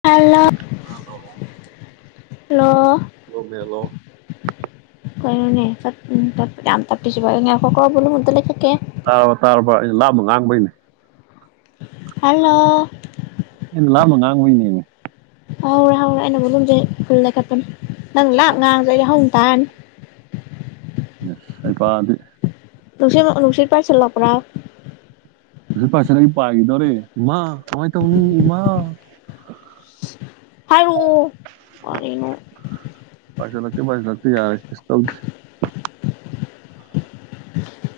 hello hello hello ꯅꯣꯔꯃꯦꯜꯂꯣ ꯀꯩꯅꯅꯣ ꯌꯥꯝ ꯇꯄꯤ ꯌꯥꯝ ꯇꯥꯞꯄꯤꯁꯤꯕꯣ ꯉꯥꯏꯈꯣꯀꯣ ꯕꯣꯜꯂꯨꯝ ꯑꯝꯇ ꯂꯩꯈꯠꯈꯤꯒꯦ ꯇꯥꯔꯕ ꯇꯥꯔꯕ ꯑꯩꯅ ꯂꯥꯞꯅ ꯉꯥꯡꯕꯩꯅꯦ ꯍꯜꯂꯣ ꯑꯩꯅ ꯂꯥꯞꯅ ꯉꯥꯡꯕꯩꯅꯦꯃꯤ ꯍꯧꯎꯔꯦ ꯍꯧꯎꯔꯦ ꯑꯩꯅ ꯕꯨꯂꯨꯝꯖꯦ ꯐꯨꯜ ꯂꯩꯈꯠꯄꯅꯤ ꯅꯪ ꯂꯥꯛ ꯉꯥꯡꯉꯥꯁꯨ ꯑꯩꯩꯅ ꯍꯧ ꯇꯥꯔꯅꯤ [inaudible] ꯍꯩꯄꯥꯗꯤ ꯅꯨꯡꯁꯤꯔ ꯅꯨꯡꯁꯤꯠ ꯄꯥꯏꯁꯜꯂꯄ꯭ꯔꯥ ꯅꯨꯡꯁꯤꯠ ꯄꯥꯏꯁꯜꯂꯦ ꯄꯥꯏꯈꯤꯗꯧꯔꯦ ꯏꯃꯥ ꯀꯃꯥꯏꯅ ꯇꯧꯅꯤ ꯏꯃꯥ ꯍꯥꯏꯔꯛꯑꯣ ꯀꯔꯤꯅꯣ ꯑꯗꯨꯃꯗꯤ ꯉꯥꯛꯄꯤ ꯌꯥꯔꯅꯤ ꯀꯩꯁꯨ ꯇꯧꯗꯦ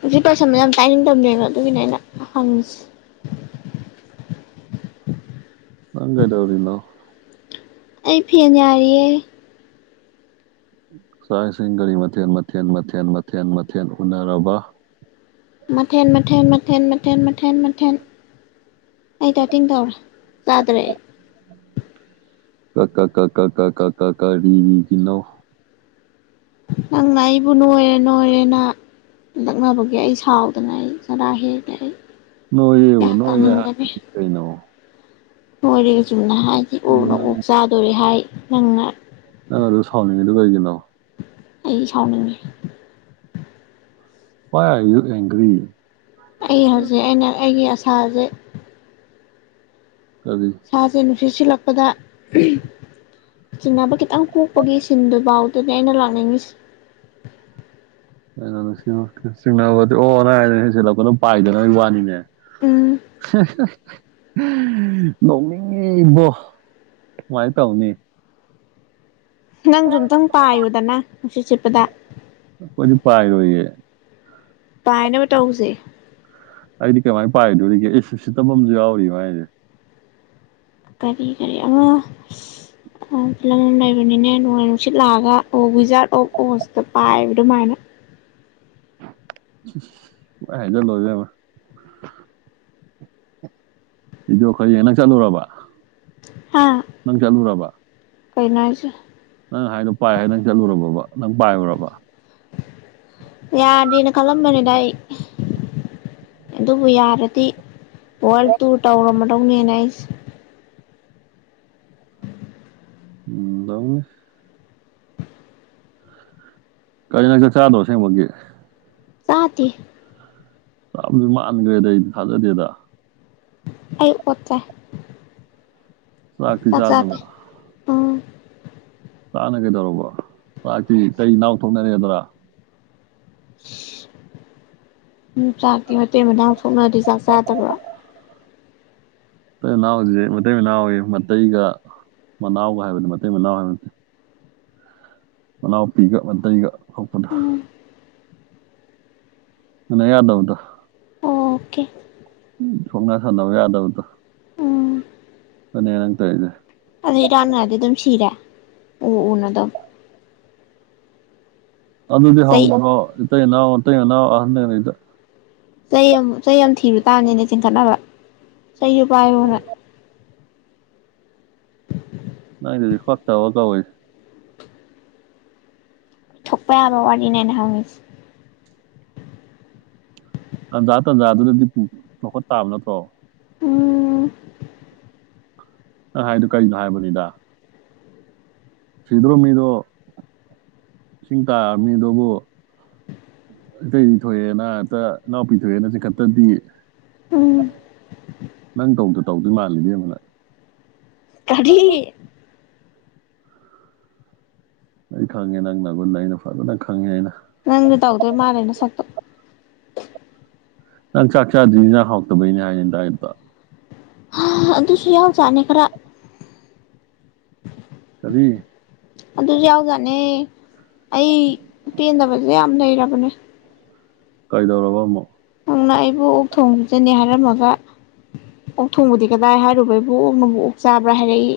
ꯅꯨꯡꯁꯤꯠ ꯄꯥꯁꯟꯕ ꯌꯥꯝ ꯇꯥꯅꯤꯡ ꯗꯕꯅꯦꯕ ꯑꯗꯨꯒꯤꯅꯦ ꯑꯩꯅ ꯍꯪꯉꯤꯁꯦ ꯅꯪ ꯀꯥꯏꯗꯧꯔꯤꯅꯣ ꯑꯩ ꯐꯦꯟ ꯌꯥꯔꯤꯌꯦ ꯁꯥꯏꯁꯤꯡꯒꯔꯤ ꯃꯊꯦꯜ ꯃꯥꯊꯦꯜ ꯃꯥꯊꯦꯜ ꯃꯥꯊꯦꯜ ꯃꯥꯊꯦꯜ ꯎꯅꯔꯕꯥ ꯃꯊꯦꯟ ꯃꯊꯦꯟ ꯃꯊꯦꯟ ꯃꯊꯦꯟ ꯃꯊꯦꯟ ꯃꯊꯦꯟ ꯆꯥꯗ꯭ꯔꯦ ꯑꯩ ꯀꯥ ꯀꯥ ꯀꯥ ꯀꯥ ꯀꯥ ꯀꯥ ꯀꯥ ꯀꯥ ꯀꯩꯔꯤꯅꯣ ꯅꯪꯅ ꯑꯩꯕꯨ ꯅꯣꯏꯔꯦ ꯅꯣꯏꯔꯦꯅ ꯂꯛꯅꯕꯒꯤ ꯑꯩ ꯁꯥꯎꯗꯅ ꯑꯩ ꯆꯔꯥ ꯍꯦꯛꯂꯦ ꯑꯩ ꯅꯣꯏꯌꯦꯕꯨ ꯀꯌꯥ ꯅꯣꯏꯌꯦ ꯍꯥꯏꯕꯅꯤ ꯀꯩꯅꯣ ꯅꯣꯏꯔꯦꯒ ꯆꯨꯝꯅ ꯍꯥꯏꯗꯤ ꯑꯗꯨ ꯑꯣꯛꯅ ꯅꯪ ꯑꯣꯛ ꯆꯥꯗꯣꯔꯦ ꯍꯥꯏ ꯅꯪꯅ ꯅꯪ ꯑꯗꯨ ꯁꯥꯎꯅꯤꯡꯉꯤ ꯑꯗꯨ ꯀꯩꯒꯤꯅꯣ ꯑꯩ ꯁꯥꯎꯅꯤꯡꯉꯤ ꯍꯋꯥꯏ ꯑꯥꯔ ꯌꯨ ꯑꯦꯡꯒꯔꯤ ꯑꯩ ꯍꯧꯖꯤꯛ ꯑꯩꯅ ꯑꯩꯒꯤ ꯑꯁꯥꯁꯦ ꯀꯔꯤ ꯁꯥꯁꯦ ꯅꯨꯡꯁꯤꯠ ꯁꯤꯜꯂꯛꯄꯗ ꯆꯤꯡꯅꯕ ꯈꯤꯇꯪ ꯄꯣꯛꯄꯒꯤ ꯁꯤꯟꯗꯨꯐꯥꯎꯗꯨꯅꯦ ꯑꯩꯅ ꯂꯥꯛꯅꯤꯡꯉꯁꯤ ꯑꯩꯅ ꯆꯤꯡꯅꯕꯗꯤ ꯑꯣ ꯅ ꯅꯁꯤꯜꯂꯛꯄ ꯑꯗꯨꯝ ꯄꯥꯏꯈꯤꯕꯒꯤ ꯋꯥꯅꯤꯅꯦ ꯎꯝ ꯍꯍ ꯅꯣꯛꯅꯤꯡꯉꯤꯕꯣ ꯀꯨꯃꯥꯏꯅ ꯇꯧꯅꯤ ꯅꯪꯁꯨ ꯑꯝꯇꯪ ꯄꯥꯏꯌꯨꯗꯅ ꯅꯨꯡꯁꯤꯠ ꯁꯤꯠꯄꯗ ꯑꯩꯈꯣꯏꯗꯤ ꯄꯥꯏ ꯔꯣꯏꯌꯦ ꯄꯥꯏꯅꯕ ꯇꯎꯁꯦ ꯑꯩꯗꯤ ꯀꯃꯥꯏꯅ ꯄꯥꯏꯗꯣꯔꯤꯒꯦ ꯑꯩ ꯎꯁꯤꯇꯁꯨ ꯌꯥꯎꯔꯤ ꯃꯥꯏꯁꯦ ꯀꯔꯤꯒꯤ ꯎꯪ ꯐꯤꯂꯝ ꯑꯃ ꯂꯩꯕꯅꯤꯅꯦ ꯅꯣꯡꯃꯩ ꯅꯨꯡꯁꯤꯠ ꯂꯥꯛꯑꯒ ꯑꯣ ꯋꯤꯖꯥꯔꯠ ꯑꯣꯐ ꯑꯣꯁꯇ ꯄꯥꯏꯕ ꯑꯗꯨꯃꯥꯏꯅ ꯄꯪꯍꯥꯏ ꯍꯥꯏꯖꯤꯜꯂꯣ ꯏꯕꯦꯝꯃ ꯚꯤꯗꯤꯑꯣ ꯈꯥꯔ ꯌꯦꯡ ꯅꯪ ꯆꯠꯂꯨꯔꯕ ꯅꯪ ꯆꯠꯂꯨꯔꯕ ꯀꯩꯩꯅꯁꯨ ꯅꯪ ꯍꯥꯏꯗꯣ ꯄꯥꯏ ꯍꯥꯏ ꯅꯪ ꯆꯠꯂꯨꯔꯕꯕ ꯅꯪ ꯄꯥꯏꯔꯨꯔꯕ ꯌꯥꯗꯦꯅ ꯀꯠꯂꯝꯕꯅꯤ ꯑꯗꯨꯕꯨ ꯌꯥꯔꯗꯤ ꯋꯥꯔꯜ ꯇꯨꯔ ꯇꯧꯔꯝꯃꯗꯧꯅꯦꯅ ꯑꯩꯁꯦ ꯇꯧꯅꯤ ꯀꯔꯤꯅ ꯆꯥꯛꯆꯥꯗ꯭ꯔꯣ ꯁꯦꯡꯕꯒꯤ ꯆꯥꯇꯦ ꯆꯗꯤ ꯃꯥꯟꯈ꯭ꯔꯦꯗ ꯑꯩꯗꯤ ꯊꯥꯖꯗꯦꯗ ꯑꯩ ꯑꯣꯑꯠ ꯆꯥꯏ ꯆꯥꯛꯇꯤ ꯆꯥꯛ ꯆꯥꯗꯦ ꯆꯥꯗꯕ ꯎꯝ ꯆꯥꯛꯅ ꯀꯩꯗꯧꯔꯕ ꯆꯥꯛꯇꯤ ꯏꯇꯩ ꯏꯅꯥꯎ ꯊꯣꯛꯅꯔꯦꯗꯨꯔꯥ ꯎꯝ ꯆꯥꯛꯇꯤ ꯃꯇꯩ ꯃꯅꯥꯎ ꯊꯣꯛꯅꯔꯗꯤ ꯆꯥꯛ ꯆꯥꯗꯕ꯭ꯔꯣ ꯃꯇꯩ ꯃꯅꯥꯎ ꯍꯧꯖꯤꯛ ꯃꯇꯩ ꯃꯅꯥꯎ ꯑꯌꯦ ꯃꯇꯩꯒ ꯃꯅꯥꯎꯒ ꯍꯥꯏꯕꯅꯤ ꯃꯇꯩ ꯃꯅꯥꯎ ꯍꯥꯏꯕ ꯅꯠꯇꯦ ꯃꯅꯥꯎꯄꯤꯒ ꯃꯇꯩꯒ ꯊꯣꯛꯄꯗꯣ ꯎꯝ ꯎꯅ ꯌꯥꯗꯕꯗꯣ ꯑꯣꯀꯦ ꯎ ꯁꯣꯛꯅ ꯁꯝꯅꯕ ꯌꯥꯗꯕꯗꯣ ꯎꯝ ꯑꯗꯨꯅꯦ ꯅꯪ ꯇꯧꯔꯤꯁꯦ ꯑꯗꯨꯗꯤ ꯏꯔꯥꯛꯅꯔꯗꯤ ꯑꯗꯨꯝ ꯁꯤꯔꯦ ꯎ ꯎꯅ ꯑꯗꯨꯝ ꯑꯗꯨꯗꯤ ꯆꯩ ꯍꯪꯉꯨꯔꯣ ꯃꯇꯩ ꯏꯅꯥꯎ ꯃꯇꯩ ꯃꯅꯥꯎ ꯑꯍꯟ ꯑꯅꯤꯗ ꯆꯩ ꯑꯃ ꯆꯩ ꯑꯃ ꯊꯤꯕ ꯇꯥꯕꯅꯤꯅꯦ ꯆꯤꯡꯈꯠꯅꯕ ꯆꯩꯁꯨ ꯄꯥꯏꯌꯣꯅ ꯅꯪꯒꯤꯗꯨꯗꯤ ꯐꯠꯇꯕ ꯀꯧꯑꯦ ꯊꯣꯛꯄ ꯌꯥꯕ ꯋꯥꯔꯤꯅꯦ ꯑꯩꯅ ꯍꯪꯉꯤꯁꯦ ꯇꯟꯖꯥ ꯇꯟꯖꯥꯗꯨꯅꯗꯤ ꯂꯧꯈꯠ ꯇꯥꯕ ꯅꯠꯇ꯭ꯔꯣ ꯎꯝ ꯅ ꯍꯥꯏꯗꯣ ꯀꯔꯤꯅꯣ ꯍꯥꯏꯕꯅꯤꯗ ꯁꯤꯗ꯭ꯔꯣ ꯃꯤꯗꯣ ꯏꯁꯤꯡ ꯇꯥꯔ ꯃꯤꯗꯨꯕꯨ ꯏꯇꯩꯗꯤ ꯊꯣꯛꯑꯦꯅ ꯍꯦꯛꯇ ꯏꯅꯥꯎꯄꯤ ꯊꯣꯛꯑꯦꯅ ꯆꯤꯡꯈꯠꯇꯗꯤ ꯎꯝ ꯅꯪ ꯇꯧꯗ ꯇꯧꯗꯣꯏ ꯃꯥꯜꯂꯦ ꯏꯕꯦꯝꯃ ꯅꯪ ꯀꯔꯤ ꯑꯩ ꯈꯪꯉꯦ ꯅꯪ ꯅꯒꯨꯟ ꯑꯩꯅ ꯐꯖ ꯈꯪꯉꯦ ꯑꯩꯅ ꯅꯪꯁꯨ ꯇꯧꯗꯣꯢ ꯃꯥꯜꯂꯦ ꯅꯁꯛꯇꯣ ꯅꯪ ꯆꯥꯛ ꯆꯥꯗ꯭ꯔꯤꯁꯤ ꯏꯟꯁꯥꯡ ꯍꯥꯎꯇꯕꯩꯅꯦ ꯍꯥꯏꯅꯦ [unintelligible] ꯍꯥ ꯑꯗꯨꯁꯨ ꯌꯥꯎꯖꯥꯅꯤ ꯈꯔ ꯀꯔꯤ ꯑꯗꯨꯁꯨ ꯌꯥꯎꯖꯠꯅꯦ ꯑꯩ ꯄꯦꯟꯗꯕꯁꯦ ꯌꯥꯝ ꯂꯩꯔꯕꯅꯦ ꯀꯩꯗꯧꯔꯕ ꯑꯃꯨꯛ ꯅꯪꯅ ꯑꯩꯕꯨ ꯑꯣꯛ ꯊꯣꯡꯕ ꯄꯤꯖꯅꯤ ꯍꯥꯏꯔꯝꯃꯒ ꯑꯣꯛ ꯊꯣꯡꯕꯗꯤ ꯀꯗꯥꯏ ꯍꯥꯏꯔꯨꯕꯩꯕꯨ ꯑꯣꯛꯅꯕꯨ ꯑꯣꯛ ꯆꯥꯕ꯭ꯔꯥ ꯍꯥꯏꯔꯛꯏ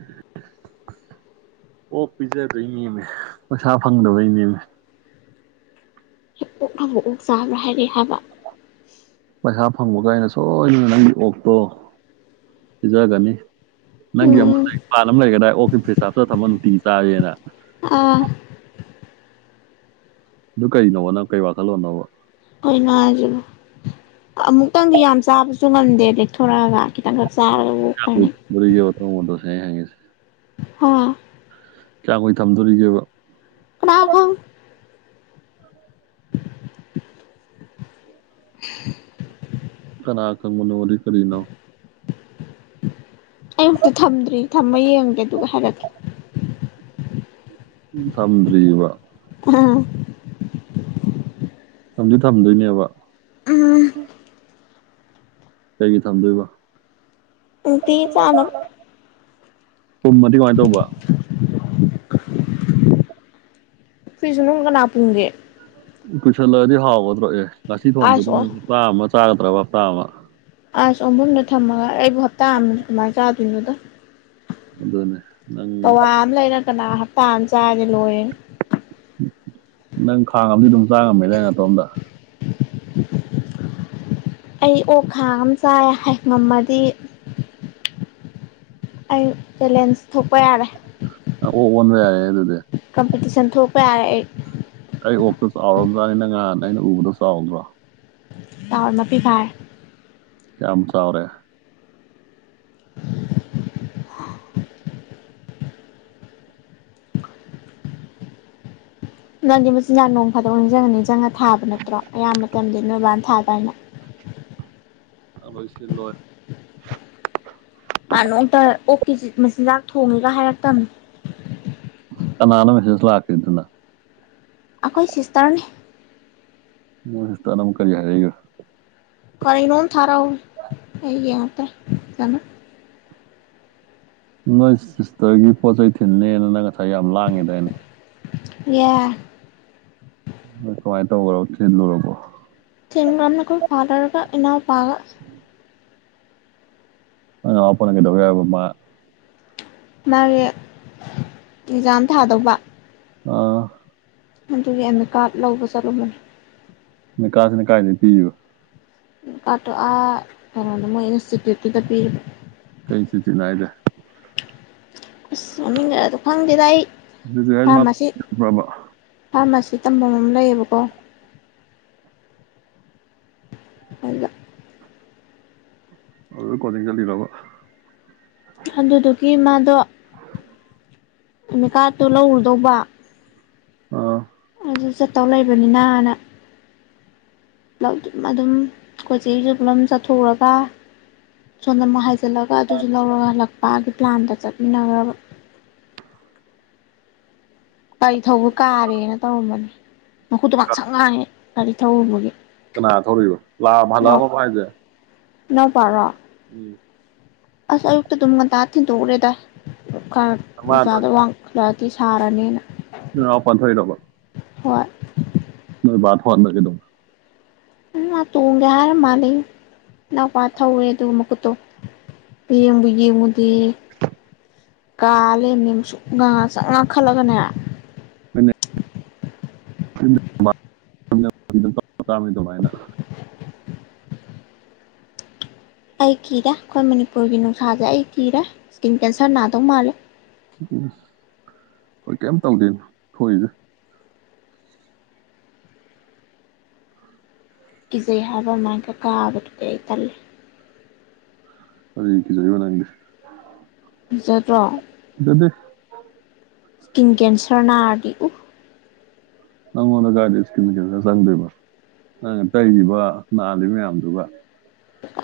[inaudible] ꯑꯣ ꯄꯤꯖꯗꯣꯏ ꯅꯦꯝꯃꯦ ꯄꯩꯁꯥ ꯐꯪꯗꯕꯩ ꯅꯦꯝꯃꯦ ꯑꯣꯛꯅꯕꯨ ꯑꯣꯛ ꯆꯥꯕ꯭ꯔꯥ ꯍꯥꯏꯔꯛꯑꯦ ꯍꯥꯏꯕ ꯄꯩꯁꯥ ꯐꯪꯕꯒ ꯑꯩꯅ ꯁꯣꯏꯗꯅ ꯅꯪꯒꯤ ꯑꯣꯛꯇꯣ ꯄꯤꯖꯒꯅꯤ ꯅꯪꯒꯤ [unintelligible] ꯎꯝ ꯑꯣꯛꯁꯤ ꯐ꯭ꯔꯤꯁꯇ ꯍꯥꯞꯆꯤꯜꯂ ꯊꯝꯃ ꯅꯨꯡꯇꯤꯒꯤ ꯆꯥꯔꯦꯅ ꯑꯥ ꯑꯗꯨ ꯀꯩꯅꯣꯕ ꯅꯪ ꯀꯩ ꯋꯥꯈꯜꯂꯣꯟꯅꯣꯕ ꯀꯩꯅꯣ ꯍꯥꯏꯁꯤꯕꯨ ꯃꯨꯛꯇꯪꯗꯤ ꯌꯥꯝ ꯆꯥꯕꯁꯨ ꯉꯝꯗꯦ ꯂꯦꯛꯊꯣꯔꯛꯑꯒ ꯈꯤꯇꯪꯈꯛ ꯆꯥꯔꯒ ꯑꯣꯛ ꯐꯅꯤ [unintelligible] ꯍꯥ ꯀꯌꯥ ꯀꯨꯏ ꯊꯝꯗꯣꯔꯤꯒꯦꯕ ꯀꯅꯥ ꯈꯪꯅꯤ [inaudible] [inaudible] ꯀꯅꯥꯈꯪꯕꯅꯣꯗꯤ ꯀꯔꯤꯅꯣ ꯑꯩ ꯃꯨꯛꯇ ꯊꯝꯗ꯭ꯔꯤ ꯊꯝꯃ ꯌꯦꯡꯒꯦ ꯑꯗꯨꯒ ꯍꯥꯏꯔꯛꯀꯦ ꯊꯝꯗ꯭ꯔꯤꯕ ꯎꯝ ꯊꯝꯗꯤ ꯊꯝꯗꯣꯏꯅꯦꯕ ꯀꯩꯒꯤ ꯊꯝꯗꯣꯏꯕ ꯅꯨꯡꯇꯤꯒꯤ ꯆꯥꯅꯕ ꯄꯨꯝꯃꯗꯤ ꯀꯃꯥꯏꯅ ꯇꯧꯕ ꯐ꯭ꯔꯤꯁ ꯃꯅꯨꯡꯅ ꯀꯅꯥꯄꯨꯝꯒꯦ ꯀꯨꯏꯁꯜꯂꯛꯑꯗꯤ ꯍꯥꯎꯒꯗ꯭ꯔꯣ ꯑꯦ ꯉꯁꯤ ꯑꯥꯏꯁ ꯊꯣꯡꯕꯗꯣ ꯑꯣ ꯅꯪ ꯍꯞꯇꯥ ꯑꯃ ꯆꯥꯒꯗ꯭ꯔꯕ ꯍꯞꯇꯥ ꯑꯃ ꯑꯥꯏ ꯑꯣꯟꯐꯝꯗ ꯊꯝꯃꯒ ꯑꯩꯕꯨ ꯍꯞꯇꯥ ꯑꯃ ꯀꯃꯥꯏꯅ ꯆꯥꯗꯣꯏꯅꯣꯗꯣ ꯑꯗꯨꯅꯦ ꯅꯪ ꯄꯋꯥ ꯑꯃ ꯂꯩꯔ ꯀꯅꯥ ꯍꯞꯇꯥ ꯑꯃ ꯆꯥꯔꯗꯤ ꯂꯣꯏꯔꯦ ꯅꯪ ꯈꯥꯡꯑꯝꯗꯤ ꯑꯗꯨꯝ ꯆꯥꯉꯝꯃꯦꯗꯥꯏ ꯅꯇꯣꯝꯗ ꯑꯩ ꯑꯣꯛ ꯈꯥꯡ ꯑꯃ ꯆꯥꯏ ꯉꯝꯃꯗꯤ ꯑꯩ ꯆꯦꯂꯦꯟꯖ ꯊꯣꯛꯄ ꯌꯥꯔꯦ ꯑꯣꯛ ꯑꯣꯟ ꯌꯥꯔꯦꯗꯨꯗꯤ ꯀꯝꯄꯤꯇꯤꯁꯟ ꯊꯣꯛꯄ ꯌꯥꯔꯦ ꯑꯩ ꯑꯩ ꯑꯣꯛꯇ ꯆꯥꯎꯔꯕꯖꯥꯅꯤ ꯅꯪ ꯉꯍꯥꯟ ꯑꯩꯅ ꯎꯕꯗꯣ ꯆꯥꯎꯗ꯭ꯔꯣ ꯆꯥꯎꯔꯦ ꯃꯄꯤꯈꯥꯏ ꯀꯥꯌꯝ ꯆꯥꯎꯔꯦ ꯅꯪꯗꯤ ꯃꯆꯤꯟꯖꯥꯛ ꯅꯣꯡ ꯐꯥꯗꯣꯛ ꯅꯤꯡꯁꯤꯡꯉ ꯅꯤꯡꯁꯤꯡꯉ ꯊꯥꯕ ꯅꯠꯇ꯭ꯔꯣ ꯑꯌꯥꯝꯕ ꯃꯇꯝꯗ ꯅꯣꯏꯕꯥꯅ ꯊꯥ ꯗꯥꯏꯅꯦ [inaudible] ꯅꯪ ꯂꯣꯏꯁꯤꯟꯂꯣꯍꯦ ꯃꯥꯅꯣꯡꯃꯇ ꯑꯣꯛ ꯆꯤꯟ ꯃꯆꯤꯟꯖꯥꯛ ꯊꯣꯡꯉꯦꯒ ꯍꯥꯏꯔꯛꯇꯕꯅꯤ ꯑꯅꯥꯅꯣ ꯃꯁꯦꯁ ꯂꯥꯀꯈꯤꯗꯨꯅ ꯑꯩꯈꯣꯏ ꯁꯤꯁꯇꯔꯅꯤ ꯅꯣꯏ ꯁꯤꯁ ꯇꯔꯅ ꯑꯃꯨꯛ ꯀꯔꯤ ꯍꯥꯏ ꯔꯛꯏꯕ ꯀꯩꯅꯣꯝ ꯊꯥꯔꯛꯍꯧꯕꯅꯦ ꯑꯩ ꯌꯦꯡꯉꯛꯇ꯭ꯔꯦ ꯐꯖꯅꯥ ꯅꯣꯏ ꯁꯤꯁꯇꯔꯒꯤ ꯄꯣꯠ ꯆꯩꯩ ꯊꯤꯜꯅꯤꯅ ꯅꯪ ꯉꯁꯥꯏ ꯌꯥꯝ ꯂꯥꯡꯉꯦꯗꯥꯏꯅꯦ ꯌꯥ ꯀꯃꯥꯏꯅ ꯇꯧꯕ꯭ꯔꯣ ꯊꯤꯜꯂꯨꯔꯕꯣ ꯊꯤꯟꯈ꯭ꯔꯕꯅꯦ ꯑꯩꯈꯣꯏ ꯐꯥꯗꯔꯒ ꯏꯩꯅꯎꯄꯥꯒ ꯅꯪ ꯅꯅꯥꯎꯄꯥꯅꯥ ꯀꯩꯗꯧꯋꯦ ꯍꯥꯏꯕ ꯃꯥ ꯃꯥꯒꯤ ꯑꯦꯛꯖꯥꯝ ꯊꯥꯗꯧꯕ ꯑꯥ ꯑꯗꯨꯒꯤ ꯑꯦꯝ ꯃꯤ ꯀꯥꯔꯠ ꯂꯧꯕ ꯆꯠꯂꯝꯨꯕꯅꯤ ꯑꯦꯃꯤꯀꯥꯁꯤꯅꯥ ꯀꯥꯏꯗꯩ ꯄꯤꯔꯤꯕ ꯀꯥꯔꯠꯇꯣ ꯑꯥ ꯀꯩꯅꯣꯗ ꯃꯣꯏ ꯏꯟꯁꯇꯤꯇ꯭ꯌꯨꯠꯇꯨꯗ ꯄꯤꯔꯤꯕ ꯀꯩ ꯏꯟꯁꯇꯤꯇꯨꯏꯠꯅꯣ ꯍꯥꯏꯁꯦ ꯑꯁ ꯃꯃꯤꯉ ꯑꯗꯣ ꯈꯪꯗꯦꯗ ꯑꯩ ꯆꯤꯆꯤꯠ ꯍꯥꯏꯁꯦ ꯃꯥ ꯐꯥꯔꯃꯥꯁꯤ ꯆꯠꯄ꯭ꯔꯕ ꯐꯥꯔꯃꯥꯁꯤ ꯁꯤ ꯇꯝꯐꯝ ꯑꯃ ꯂꯩꯌꯦꯕꯀꯣ ꯑꯗ ꯑꯗꯨ ꯀꯣꯆꯤꯡ ꯆꯠꯂꯤꯔꯕ ꯑꯗꯨꯗꯨꯒꯤ ꯃꯥꯗꯣ ꯑꯦꯃꯤꯀꯥꯔꯠꯇꯣ ꯂꯧꯔꯨꯗꯧꯕ ꯑꯥ ꯑꯗꯨ ꯆꯠꯇꯧ ꯂꯩꯕꯅꯤꯅꯅ ꯑꯗꯨꯝ ꯀꯈꯣꯏ ꯆꯦꯁꯨ ꯄꯨꯂꯞ ꯆꯠꯊꯣꯛꯎꯔꯒ ꯁꯣꯝꯅ ꯑꯃꯨꯛ ꯍꯥꯏꯖꯤꯜꯂꯒ ꯑꯗꯨꯁꯨ ꯂꯧꯔꯒ ꯍꯜꯂꯛꯄꯒꯤ ꯄ꯭ꯂꯥꯟꯗ ꯆꯠꯃꯤꯟꯅꯈ꯭ꯔꯕ [inaudible] ꯒꯥꯔꯤ ꯊꯧꯕ ꯀꯥꯔꯦꯅ ꯇꯧꯔꯝꯕꯅꯤ ꯃꯈꯨꯠꯇꯣ ꯉꯥꯛ ꯁꯛ ꯉꯥꯡꯉꯦ ꯒꯥꯔꯤ ꯊꯧꯔꯨꯕꯒꯤ ꯀꯅꯥꯒ ꯊꯧꯔꯤꯕ ꯂꯥꯛꯑ ꯍꯂꯛꯑꯝꯕꯣ ꯍꯥꯏꯖꯦ ꯏꯅꯥꯎꯄꯥꯒ ꯎꯝ ꯑꯁ ꯑꯌꯨꯛꯇ ꯑꯗꯨꯝ ꯉꯟꯇꯥ ꯊꯤꯟꯗꯣꯛꯎꯔꯦꯗ ꯈꯔ ꯃꯥꯅ ꯊꯧꯔꯤ ꯅꯨꯡꯁꯥꯗ ꯋꯥꯡ ꯂꯗꯤ ꯁꯔꯥꯅꯤꯅ ꯅꯣꯏ ꯅꯥꯅꯎꯄ ꯊꯧꯔꯤꯔꯣꯕ ꯍꯣꯏ ꯅꯣꯢ ꯕꯥ ꯊꯣꯛꯍꯟꯕ ꯀꯩꯗꯧꯕ ꯍꯝ ꯃꯥ ꯇꯣꯡꯒꯦ ꯍꯥꯏꯔ ꯃꯥꯂꯦ ꯏꯅꯥꯎꯄꯥ ꯊꯧꯔꯦ ꯑꯗꯨꯒ ꯃꯨꯈꯨꯠꯇꯣ ꯌꯦꯡꯕꯨ ꯌꯦꯡꯉꯨꯗꯦ ꯗꯦ ꯀꯥ ꯂꯩꯔꯝꯃꯤꯅꯦ ꯃꯨꯁꯨꯛ ꯉꯥꯥ ꯉꯛꯁꯪ ꯉꯥꯡꯈꯠꯂꯒꯅꯦ ꯅꯣꯏꯅꯦ [unintelligible] ꯑꯗꯨꯃꯥꯏꯅ ꯑꯩ ꯀꯤꯗ ꯑꯩꯈꯣꯏ ꯃꯅꯤꯄꯨꯔꯒꯤ ꯅꯨꯡꯁꯥꯁꯦ ꯑꯩ ꯀꯤꯗ ꯏꯁꯀꯤꯟ ꯀꯦꯟꯁꯔ ꯅꯥꯗꯧ ꯃꯥꯜꯂꯦ ꯏꯁ ꯈꯣꯏ ꯀꯩꯝ ꯇꯧꯗꯦ ꯊꯣꯛꯏꯁꯦ ꯀꯤꯖꯩ ꯍꯥꯏꯕ ꯑꯗꯨꯃꯥꯢꯀ ꯀꯥꯕꯗꯨꯗꯤ ꯑꯩ ꯇꯜꯂꯦ ꯀꯔꯤꯒꯤ ꯀꯤꯖꯩꯕ ꯅꯪꯗꯤ ꯀꯤꯖꯗ꯭ꯔꯣ ꯀꯤꯖꯗꯦ ꯏꯁꯀꯤꯟ ꯀꯦꯟꯁꯔ ꯅꯥꯔꯗꯤ ꯎ ꯅꯉꯣꯟꯗ ꯀꯥꯏꯗꯩ ꯏꯁꯀꯤꯟ ꯀꯦꯟꯁꯔ ꯆꯪꯗꯣꯢꯕ ꯅꯪꯅ ꯇꯩꯔꯤꯕ ꯅꯥꯜꯂꯤꯕ ꯃꯌꯥꯝꯗꯨꯒ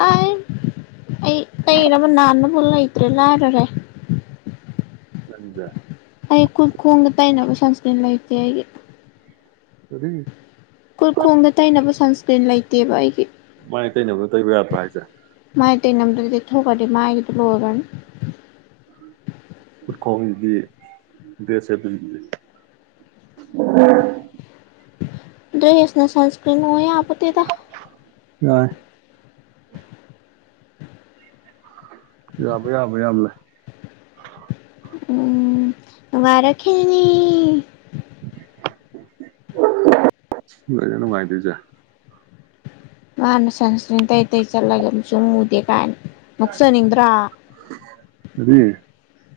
ꯑꯥꯢꯢ ꯑꯩ ꯇꯩꯅꯕ ꯅꯥꯟꯅꯕ ꯂꯩꯇ꯭ꯔꯦ ꯂꯥꯏꯔꯔꯦ ꯅꯪꯖꯦ ꯑꯩ ꯈꯨꯠ ꯈꯣꯡꯗ ꯇꯩꯅꯕ ꯁꯟꯁꯀ꯭ꯔꯤꯟ ꯂꯩꯇꯦ ꯑꯩꯒꯤ ꯀꯔꯤ ꯈꯨꯠ ꯈꯣꯡꯗ ꯇꯩꯅꯕ ꯁꯟꯁꯀ꯭ꯔꯤꯟ ꯂꯩꯇꯦꯕ ꯑꯩꯒꯤ ꯃꯥꯏ ꯇꯩꯅꯕꯅ ꯇꯩꯕ ꯌꯥꯗ꯭ꯔꯣ ꯍꯥꯏꯁꯦ ꯃꯥꯥꯏ ꯇꯩꯅꯕꯗꯨꯅ ꯇꯩꯊꯣꯛꯈ꯭ꯔꯗꯤ ꯃꯥꯢꯒꯤꯗꯨꯗꯤ ꯂꯣꯏꯒ꯭ꯔꯅꯤ ꯈꯣꯡꯗꯤ ꯗ꯭ꯔꯦꯁ ꯁꯦꯠꯇꯣꯢꯗꯨꯗꯤ ꯗ꯭ꯔꯦꯁꯅ ꯁꯟꯁꯀ꯭ꯔꯤꯟ ꯑꯣꯢ ꯌꯥꯄꯣꯠꯇꯦꯗ ꯌꯥꯢ ꯌꯥꯕ ꯌꯥꯕ ꯌꯥꯝ ꯂꯩ ꯎꯝ ꯅꯨꯡꯉꯥꯢꯔꯛꯈꯤꯅꯤ ꯀꯩꯅꯣ ꯅꯨꯡꯉꯥꯢꯗꯣꯢꯖꯦ ꯃꯥꯅ ꯁꯟꯁꯀ꯭ꯔꯤꯟ ꯇꯩ ꯇꯩ ꯆꯠꯂꯒ ꯃꯨꯁꯨꯛ ꯃꯨꯗꯦ ꯀꯥꯏꯅ ꯅꯣꯛꯆꯅꯤꯡꯗ꯭ꯔꯥ ꯑꯗꯤ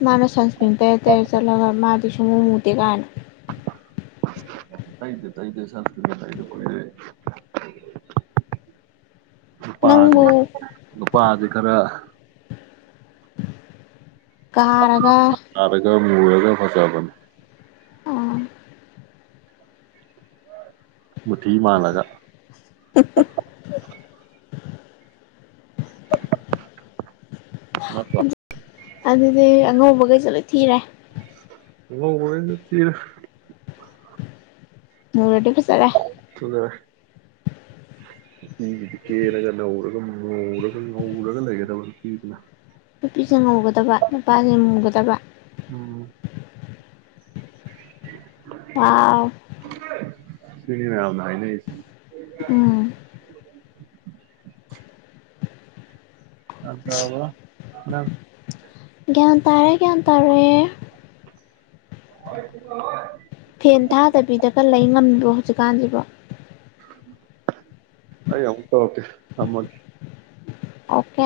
ꯃꯥꯅ ꯁꯟꯁꯀ꯭ꯔꯤꯟ ꯇꯩꯔ ꯇꯩꯔ ꯆꯠꯂꯒ ꯃꯥꯗꯤ ꯁꯨꯛꯃꯨ ꯃꯨꯗꯦ ꯀꯥꯏꯅ ꯇꯩꯗꯦ ꯇꯩꯗꯦ ꯁꯟꯁꯀ꯭ꯔꯤꯟ ꯇꯩꯗ ꯀꯨꯢꯔꯦ [inaudible] ꯅꯨꯄꯥꯁꯤꯗꯤ ꯅꯪꯕꯨ ꯅꯨꯄꯥꯗꯤ ꯈꯔ ꯀꯥꯔꯒ [unintelligible] ꯃꯨꯔꯒ ꯐꯖꯕꯅꯦ ꯑꯣꯥ ꯃꯨꯊꯤ ꯃꯥꯜꯂꯒ ꯍꯍ [unintelligible] ꯑꯗꯨꯗꯤ ꯑꯉꯧꯕꯈꯩꯁꯨ ꯂꯣꯏ ꯊꯤꯔꯦ ꯑꯉꯧꯕꯈꯩꯁꯨ ꯊꯤꯔꯦ ꯃꯨꯔꯗꯤ ꯐꯖꯔꯦ [inaudible] ꯅꯨꯄꯤꯗꯨꯗꯤ ꯀꯦꯔꯒ ꯅꯧꯔꯒ ꯃꯨꯔꯒ ꯉꯧꯔꯒ ꯂꯩꯒꯗꯕ ꯅꯨꯄꯤꯁꯤꯅ ꯅꯨꯄꯤꯁꯦ ꯉꯧꯒꯗꯕ ꯅꯨꯄꯥꯁꯦ ꯃꯨꯒꯗꯕ ꯎꯝ [inaudible] ꯋꯥꯎ ꯁꯤꯅꯤ ꯃꯌꯥꯝꯅ ꯍꯥꯢꯅꯩꯁꯤ ꯎꯝ [inaudible] ꯑꯗꯕ ꯅꯪ ꯒ꯭ꯌꯥꯟ ꯇꯥꯔꯦ ꯒ꯭ꯌꯥꯟ ꯇꯥꯔꯦ [unintelligible] ꯐꯦꯟ ꯊꯥꯗꯕꯤꯗꯒ ꯂꯩ ꯉꯝꯃꯤꯕ꯭ꯔꯣ ꯍꯧꯖꯤꯛꯀꯥꯟꯁꯤꯕꯣ ꯑꯩ ꯑꯃꯨꯛ ꯇꯧꯔꯛꯀꯦ ꯊꯝꯃ ꯑꯣꯀꯦ